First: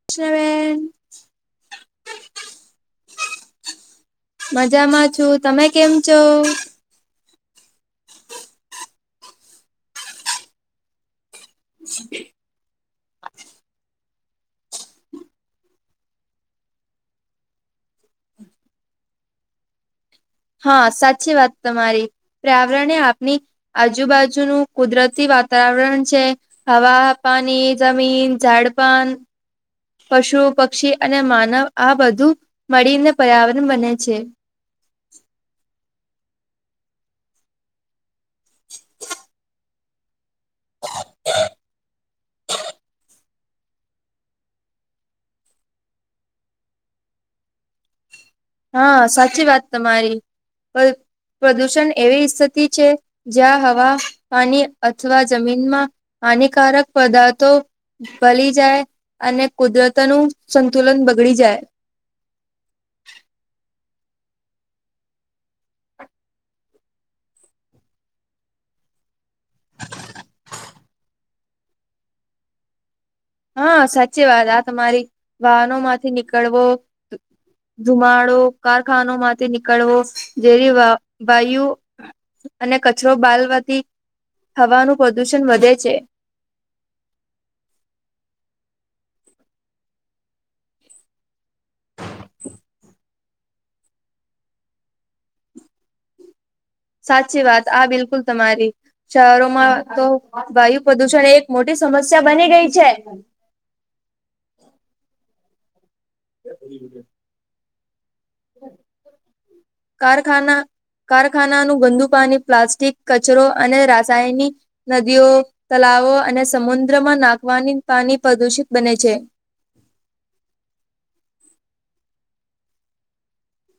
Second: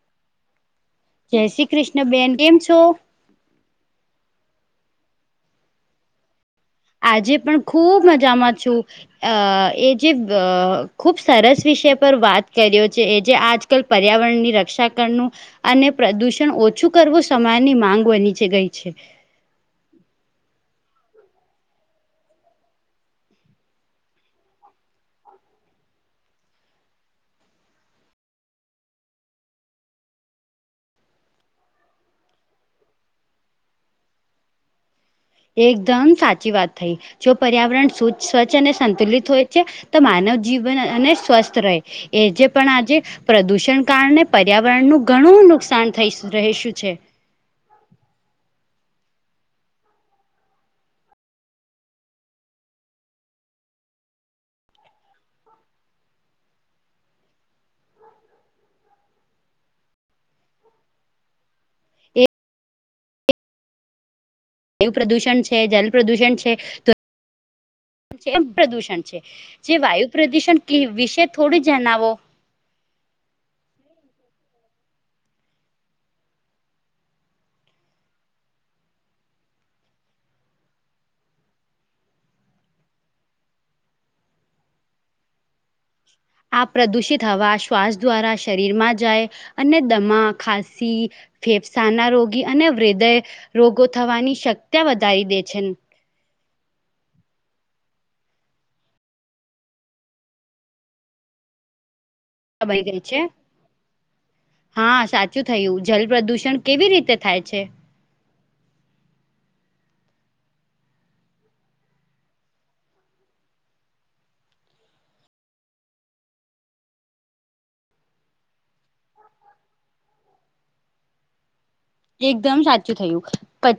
[unintelligible] જય શ્રી કૃષ્ણ બેન કેમ છો મજામાં છું તમે કેમ છો આજે પણ ખુબ મજામાં છું અ એ જે અ ખુબ સરસ વિષય પર વાત કર્યો છે એ જે આજકાલ પર્યાવરણની રક્ષા કરનું અને પ્રદૂષણ ઓછું કરવું સમાયની માંગ બનીચ ગઈ છે. હા સાચી વાત તમારી પ્રાવરને આપની આજુબાજુનું કુદરતી વાતાવરણ છે. હવા, પાણી, જમીન ઝાડપાન પશુ, પક્ષી અને માનવ આ બધું મળીને પર્યાવરણ બને છે. એકદમ સાચી વાત થઈ જો પર્યાવરણ સ્વચ્છ અને સંતુલિત હોય છે તો માનવ જીવન અને સ્વસ્થ રહે એ જે પણ આજે પ્રદુષણ કારણે પર્યાવરણનું ઘણું નુકસાન થઈ રહેશું છે. હા સાચી વાત તમારી પ્રદુષણ એવીસ્થિતિ છે-' જ્યાં હવા, પાણી અથવા જમીનમાં હાનિકારક પદાર્થો ભલી જાય અને કુદરત નું સંતુલન બગડી જાય એ વાયુ પ્રદુષણ છે જલ પ્રદુષણ છે તો એમ પ્રદુષણ છે જે વાયુ પ્રદુષણ વિશે થોડું જણાવો. હા સાચી વાત આ તમારી વાહનો માંથી નીકળવો ધુમાડો કારખાનોમાંથી નીકળવો જે વા વાયુ અને કચરો બાળવાથી હવાનું પ્રદુષણ વધે છે. આ પ્રદૂષિત હવા શ્વાસ દ્વારા શરીર માં જાય અને દમા, ખાંસી ફેફસાના રોગી અને હૃદય રોગો થવાની શક્ય વધારી દે છે. સાચી વાત આ બિલકુલ તમારી શહેરોમાં તો વાયુ પ્રદુષણ એક મોટી સમસ્યા બની ગઈ છે. હા સાચું થયું જલ પ્રદુષણ કેવી રીતે થાય છે.? કારખાના કારખાનાનું ગંદુ પાણી પ્લાસ્ટિક કચરો અને રાસાયણિક નદીઓ તલાવો અને સમુદ્રમાં નાખવાની પાણી પ્રદુષિત બને છે. એકદમ સાચું થયું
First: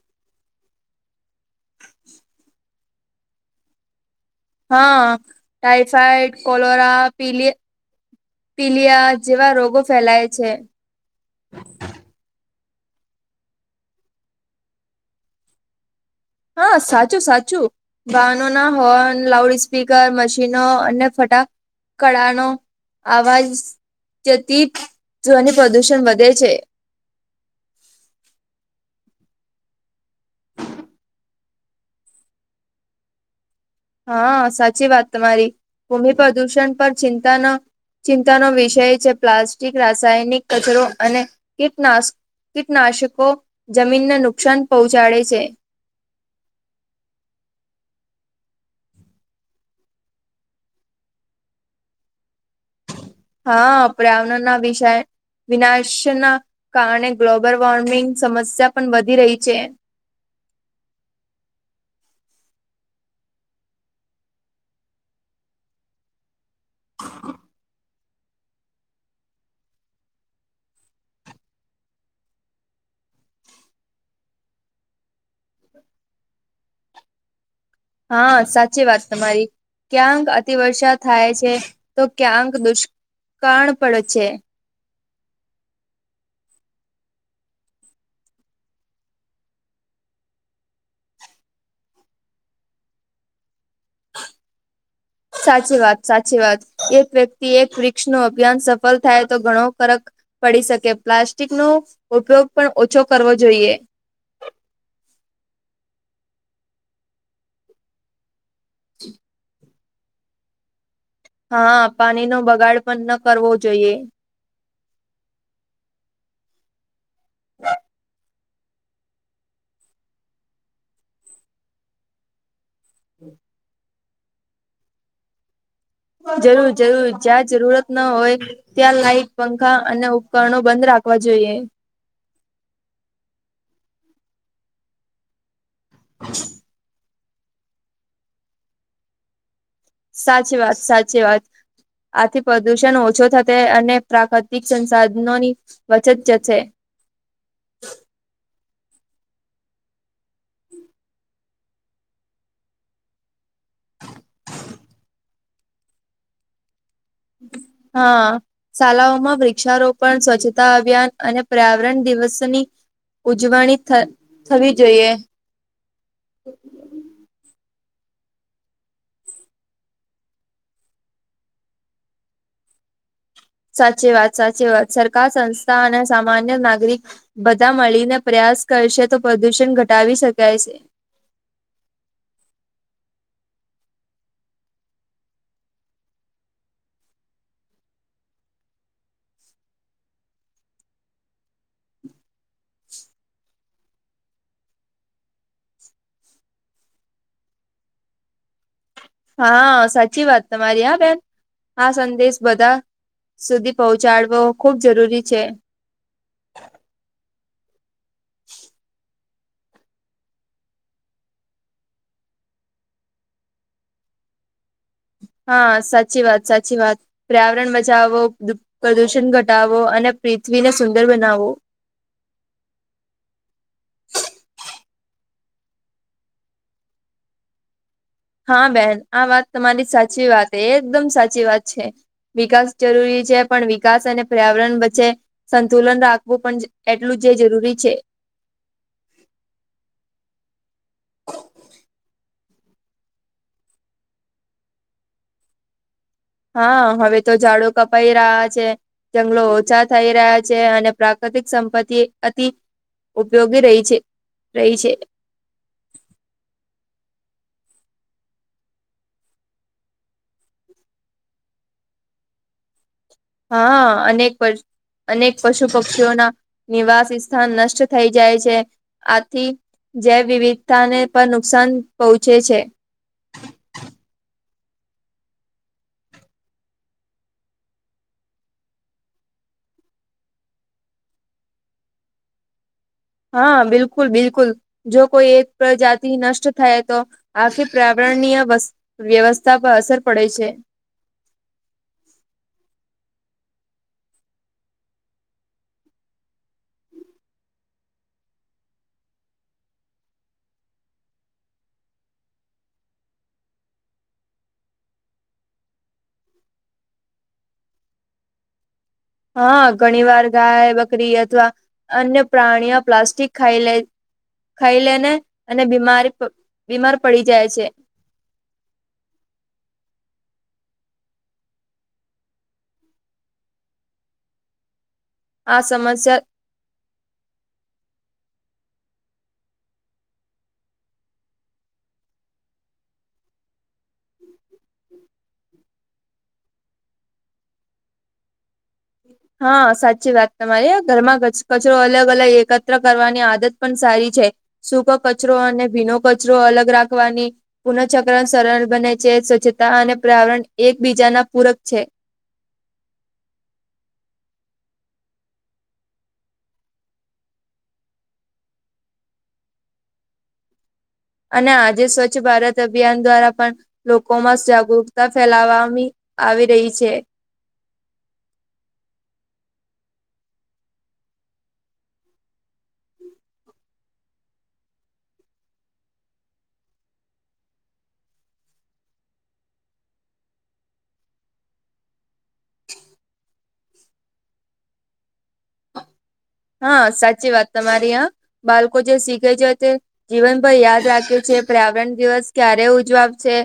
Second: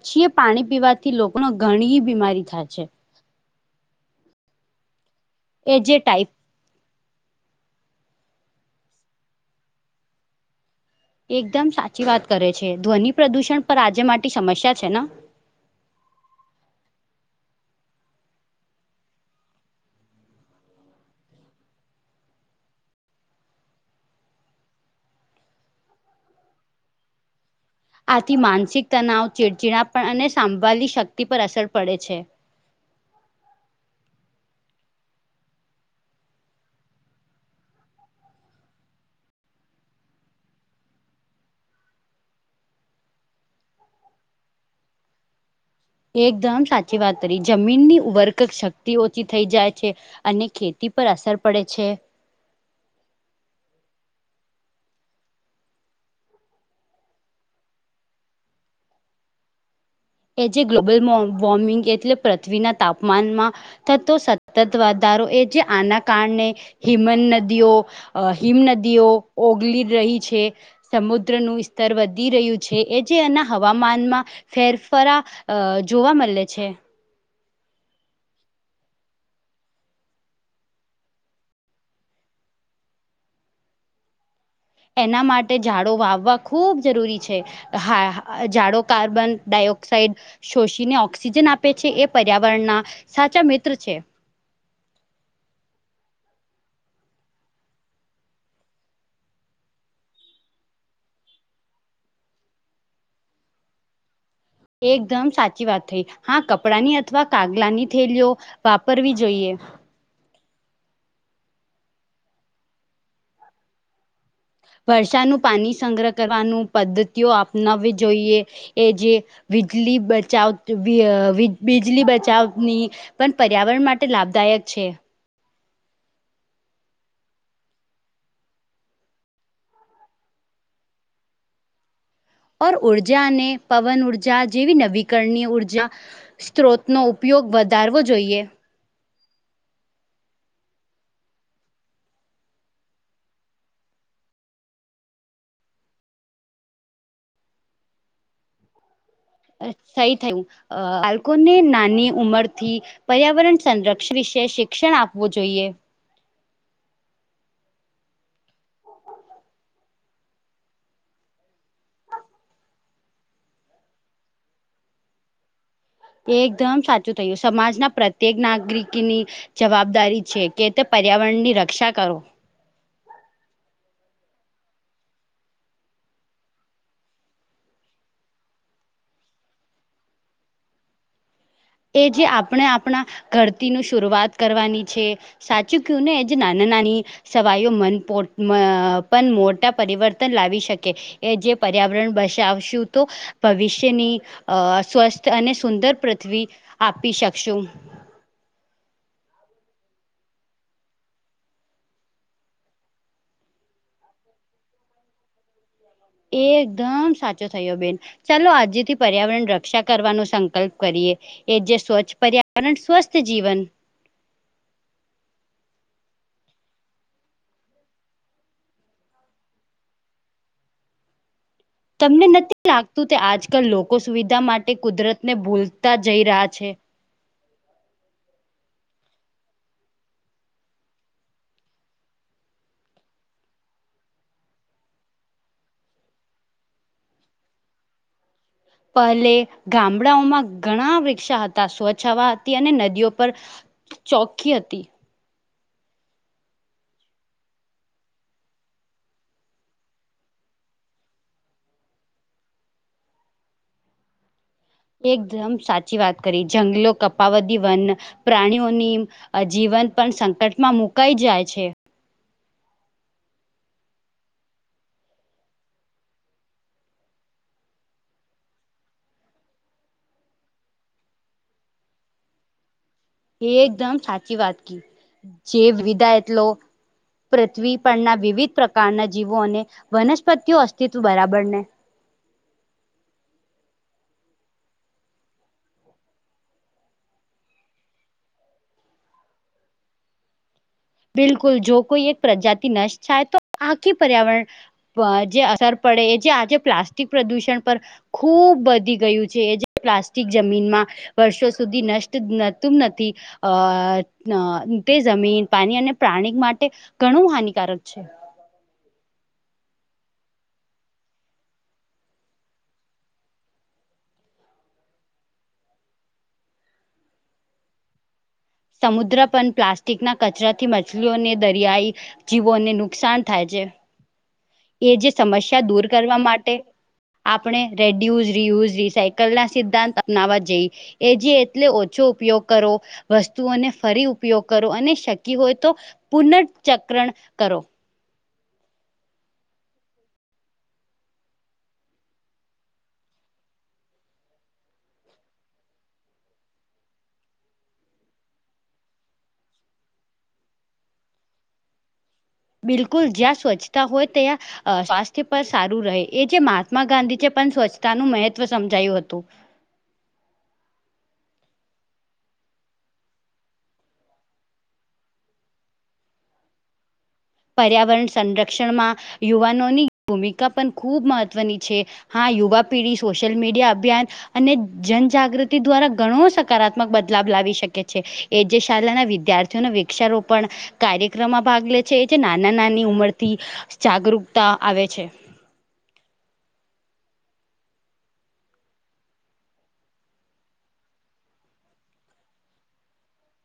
પછી એ પાણી પીવાથી લોકોને ઘણી બીમારી થાય છે. હા એ જે ટાઈપ ટાઈફાઈડ કોલોરા, પીલી પીલીયા, જેવા રોગો ફેલાય છે એકદમ સાચી વાત કરે છે ધ્વનિ પ્રદૂષણ પર આજે માટી સમસ્યા છે ને? હા સાચું સાચું, વાહનોના હોર્ન, લાઉડ સ્પીકર, મશીનો અને ફટાક, કડાનો આવાજ જતી ધ્વનિ પ્રદુષણ વધે છે. આથી માનસિક તનાવ, ચીડચીડા પણ અને સાંભળલી શક્તિ પર અસર પડે છે. હા સાચી વાત તમારી, ભૂમિ પ્રદૂષણ પર ચિંતા નો ચિંતાનો વિષય છે પ્લાસ્ટિક, રાસાયણિક કચરો અને કીટનાશક કીટનાશકો જમીનને નુકસાન પહોંચાડે છે. એકદમ સાચી વાત કરી જમીનની ઉબરક શક્તિ ઓછી થઈ જાય છે. અને ખેતી પર અસર પડે છે. હા આપડ આવના ના વિષય વિનાશ ના કારણે ગ્લોબલ વોર્મિંગ સમસ્યા પણ વધી રહી છે. કે જે ગ્લોબલ વોર્મિંગ એટલે પૃથ્વીના તાપમાનમાં, થતો સતત વધારો એ જે આના કારણે હિમન નદીઓ અ હિમ નદીઓ ઓગલી રહી છે. સમુદ્રનું સ્તર વધી રહ્યું છે. એ જે એના હવામાનમાં ફેર ફરા અ જોવા મળે છે. હા સાચી વાત તમારી. ક્યાંક અતિવર્ષા થાય છે તો, ક્યાંક દુષ્કાળ પડે છે. એના માટે ઝાડો વાવવા ખૂબ જરૂરી છે. હા જાડો કાર્બન ડાયઓક્સાાઈડ, શોષીને ઓક્સિજન આપે છે, એ પર્યાવરણના સાચા મિત્ર છે. સાચી વાત સાચી વાત એક વ્યક્તિ એક વૃક્ષનું અભિયાન સફળ થાય તો ઘણો ફરક પડી શકે, પ્લાસ્ટિક નો ઉપયોગ પણ ઓછો કરવો જોઈએ. એકદમ સાચી વાત થઈ હા કપડાંની અથવા કાગલાની થેલીઓ વાપરવી જોઈએ. હા પાણીનો બગાડ પણ ન કરવો જોઈએ. વર્ષાનું પાણી સંગ્રહ કરવાનું પદ્ધતિઓ અપનાવી જોઈએ. એ જે વીજળી બચાવ વીજળી બચાવની પણ પર્યાવરણ માટે લાભદાયક છે. જરૂર જરૂર જ્યાં જરૂરત ના હોય ત્યાં લાાઈટ પંખા અને ઉપકરણો બંધ રાખવા જોઈએ. પર ઉર્જા અને પવન ઉર્જા જેવી નવીકરણીય ઉર્જા સ્ત્રોતનો ઉપયોગ વધારવો જોઈએ. સાચી વાત સાચી વાત. આથી પ્રદુષણ ઓછો થશે અને પ્રાકૃતિક સંસાધનોની વચત જશે. સહી થયું અ આલ્કોને નાની ઉંમર થી પર્યાવરણ સંરક્ષણ વિશે શિક્ષણ આપવું જોઈએ. હા. શાળાઓમાં વૃક્ષારોપણ સ્વચ્છતા અભિયાન અને પર્યાવરણ દિવસની ઉજવણી થ થવી જોઈએ. એ એકદમ સાચું થયું સમાજના પ્રત્યેક નાગરિકની જવાબદારી છે કે તે પર્યાવરણની રક્ષા કરો. સાચી વાત સાચી વાત સરકાર સંસ્થા અને સામાન્ય નાગરિક બધા મળીને પ્રયાસ કરશે તો પ્રદુષણ ઘટાવી શકાય છે. એ જે આપણે આપણા ઘરતીનું શરૂઆત કરવાની છે. સાચું કું ને એજ નાના નાની સવાયો મનપ પણ મોટા પરિવર્તન લાવી શકે. એ જે પર્યાવરણ બશાવશું તો. ભવિષ્યની અ સ્વસ્થ અને સુંદર પૃથ્વી આપી શકશું. હા સાચી વાત તમારી આ બેન આ સંદેશ બધા સુધી પહોંચાડવો ખુબ જરૂરી છે. એ એકદમ સાચો થયો બેન ચાલો આજે થી પર્યાવરણ રક્ષા કરવાનો સંકલ્પ કરીએ એ જે સ્વચ્છ પર્યાવરણ સ્વસ્થ જીવન. હા સાચી વાત સાચી વાત. પર્યાવરણ બચાવો પ્રદૂષણ ઘટાવો અને પૃથ્વીને સુંદર બનાવો. તમને નથી લાગતું કે આજકાલ લોકો સુવિધા માટે કુદરત ને ભૂલતા જઈ રહ્યા છે. હા બેન આ વાત તમારી સાચી વાત એકદમ સાચી વાત છે. વિકાસ જરૂરી છે પણ વિકાસ અને પર્યાવરણ વચ્ચે સંતુલન રાખવું પણ એટલું જરૂરી છે. પહેલે ગામડાઓમાં ઘણા વૃક્ષા હતા સ્વ્છ હવા હતી અને નદીઓ પર ચોકી હતી. હા હવે તો ઝાડુ કપાઈ રહ્યા છે. જંગલો ઓછા થઈ રહ્યા છે અને પ્રાકૃતિક સંપત્તિ અતિ ઉપયોગી રહી છે રહી છે. એકદમ સાચી વાત કરી જંગલો કપાવદી વન પ્રાણીઓની જીવન પણ સંકટમાં મુકાઈ જાય છે. હા અનેક વર્ષ અનેક પશુ પક્ષીઓના નિવાસ સ્થાન નષ્ટ થઈ જાય છે. આથી જેૈવવિવિધતાને પણ નુકસાન પહોંચે છે. એ એકદમ સાચી વાત ક જે વિદા એટલો પૃથ્વી પરના વિવિધ પ્રકારના જીવો અને વનસ્પતિઓ અસ્તિત્વ બરાબરને હા બિલકુલ બિલકુલ. જો કોઈ એક પ્રજાતિ નષ્ટ થાય તો આખી પ્રવરય વસ્ વ્યવસ્થા પર અસર પડે છે. બિલકુલ જો કોઈ એક પ્રજાતિ નષ્ટ થાય તો આખી પર્યાવરણ જે અસર પડે એ જે આજે પ્લાસ્ટિક પ્રદુષણ પર ખૂબ વધી ગયું છે એ જે પ્લાસ્ટિક જમીનમાં વર્ષો સુધી નષ્ટ નતું નથી અ તે જમીન પાણી અને પ્રાણી માટે ઘણું હાનિકારક છે. હા ઘણી વાર ગાય બકરી અથવા અન્ય પ્રાણીઓ પ્લાસ્ટિક ખાઈ લે ખાઈ લેને અને બીમારી બીમાર પડી જાય છે. સમુદ્ર પણ પ્લાસ્ટિક ના કચરા થી મછલીઓને દરિયાઈ જીવોને નુકસાન થાય છે. એ જે સમસ્યા દૂર કરવા માટે આપણે રેડયુઝ રિયુઝ રિસાાયકલ ના સિદ્ધાંત અપનાવવા જઈએ એ જે એટલે ઓછો ઉપયોગ કરો વસ્તુઓને ફરી ઉપયોગ કરો અને શકી હોય તો પુનર્ચક્રણ કરો. હા સાચી વાત તમારી ઘરમાં કચરો અલગ અલગ એકત્ર કરવાની આદત પણ સારી છે. સૂક કચરો અને ભીનો કચરો અલગ રાખવાની પુનઃચક્ર સરળ બને છે. સ્વચ્છતા અને પરવરણ એકબીજાના પૂરક છે. બિલકુલ જ્યાં સ્વચ્છતા હોય ત્યાં સ્વાસ્થ્ય પર સારું રહે એ જે મહાત્મા ગાંધી જે પણ સ્વચ્છતાનું મહત્વ સમજાયું હતું. અને આજે સ્વચ્છ ભારત અભિયાન દ્વારા પણ લોકો માં જાગૃકતા ફેલાવાવામાં આવી રહી છે. પર્યાવરણ સંરક્ષણમાં યુવાનોની ભૂમિકા પણ ખૂબ મહત્ત્વની છે. હા યુવા પીઢી સોશિયલ મીડિયા અભિયાન અને જનજાગૃતિ દ્વારા ઘણો સકારાત્મક બદલાવ લાવી શકે છે. એ જે શાળાના વિદ્યાર્થીઓ વૃક્ષારોપણ કાર્યક્રમમાં ભાગ લે છે જે નાના નાની ઉંમર થી જાગૃકતા આવે છે. હા સાચી વાત તમારી આ બાળકો જે શીખે છે તે જીવન પર યાદ રાખ્યું છે પર્યાવરણ દિવસ ક્યારે ઉજવાવશે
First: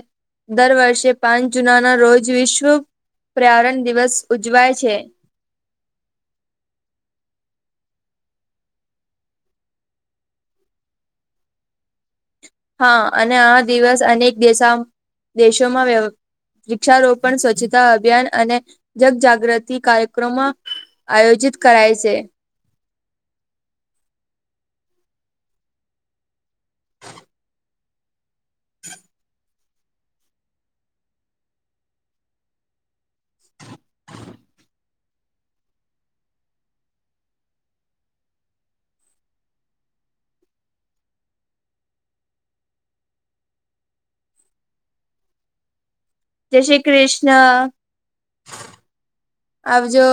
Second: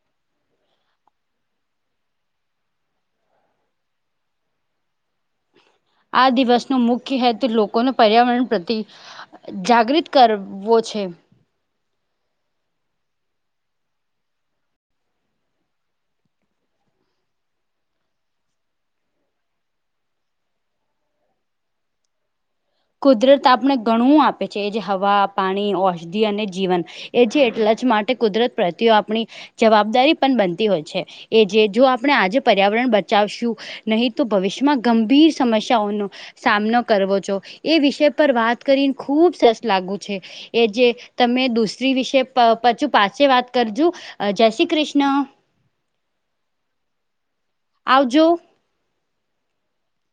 દર વર્ષે પાંચ જુન ના રોજ વિશ્વ પર્યાવરણ દિવસ ઉજવાય છે. આ દિવસનો મુખ્ય હેતુ લોકોને પર્યાવરણ પ્રતિ જાગૃત કરવો છે. હા અને આ દિવસ અનેક દેશ દેશોમાં વ્ય વૃક્ષારોપણ સ્વચ્છતા અભિયાન અને જગજાગૃતિ કાર્યક્રમો આયોજિત કરાય છે. કુદરત આપણે ઘણું આપે છે એ જે હવા પાણી ઔષધિ અને જીવન. એ જે એટલા જ માટે કુદરત પ્રતિઓ આપણી જવાબદારી પણ બનતી હોય છે એ જે જો આપણે આજે પર્યાવરણ ચાવશું નહીં તો ભવિષ્યમાં ગંભીર સમસ્યાઓનો સામનો કરવો જો એ વિષય પર વાત કરીને ખૂબ સરસ લાગુ છે. એ જે તમે દૂસરી વિશે પછું પાછ વાત કરજો જય શ્રી કૃષ્ણ. જય શ્રી કૃષ્ણ. આવ જો. આવ જો.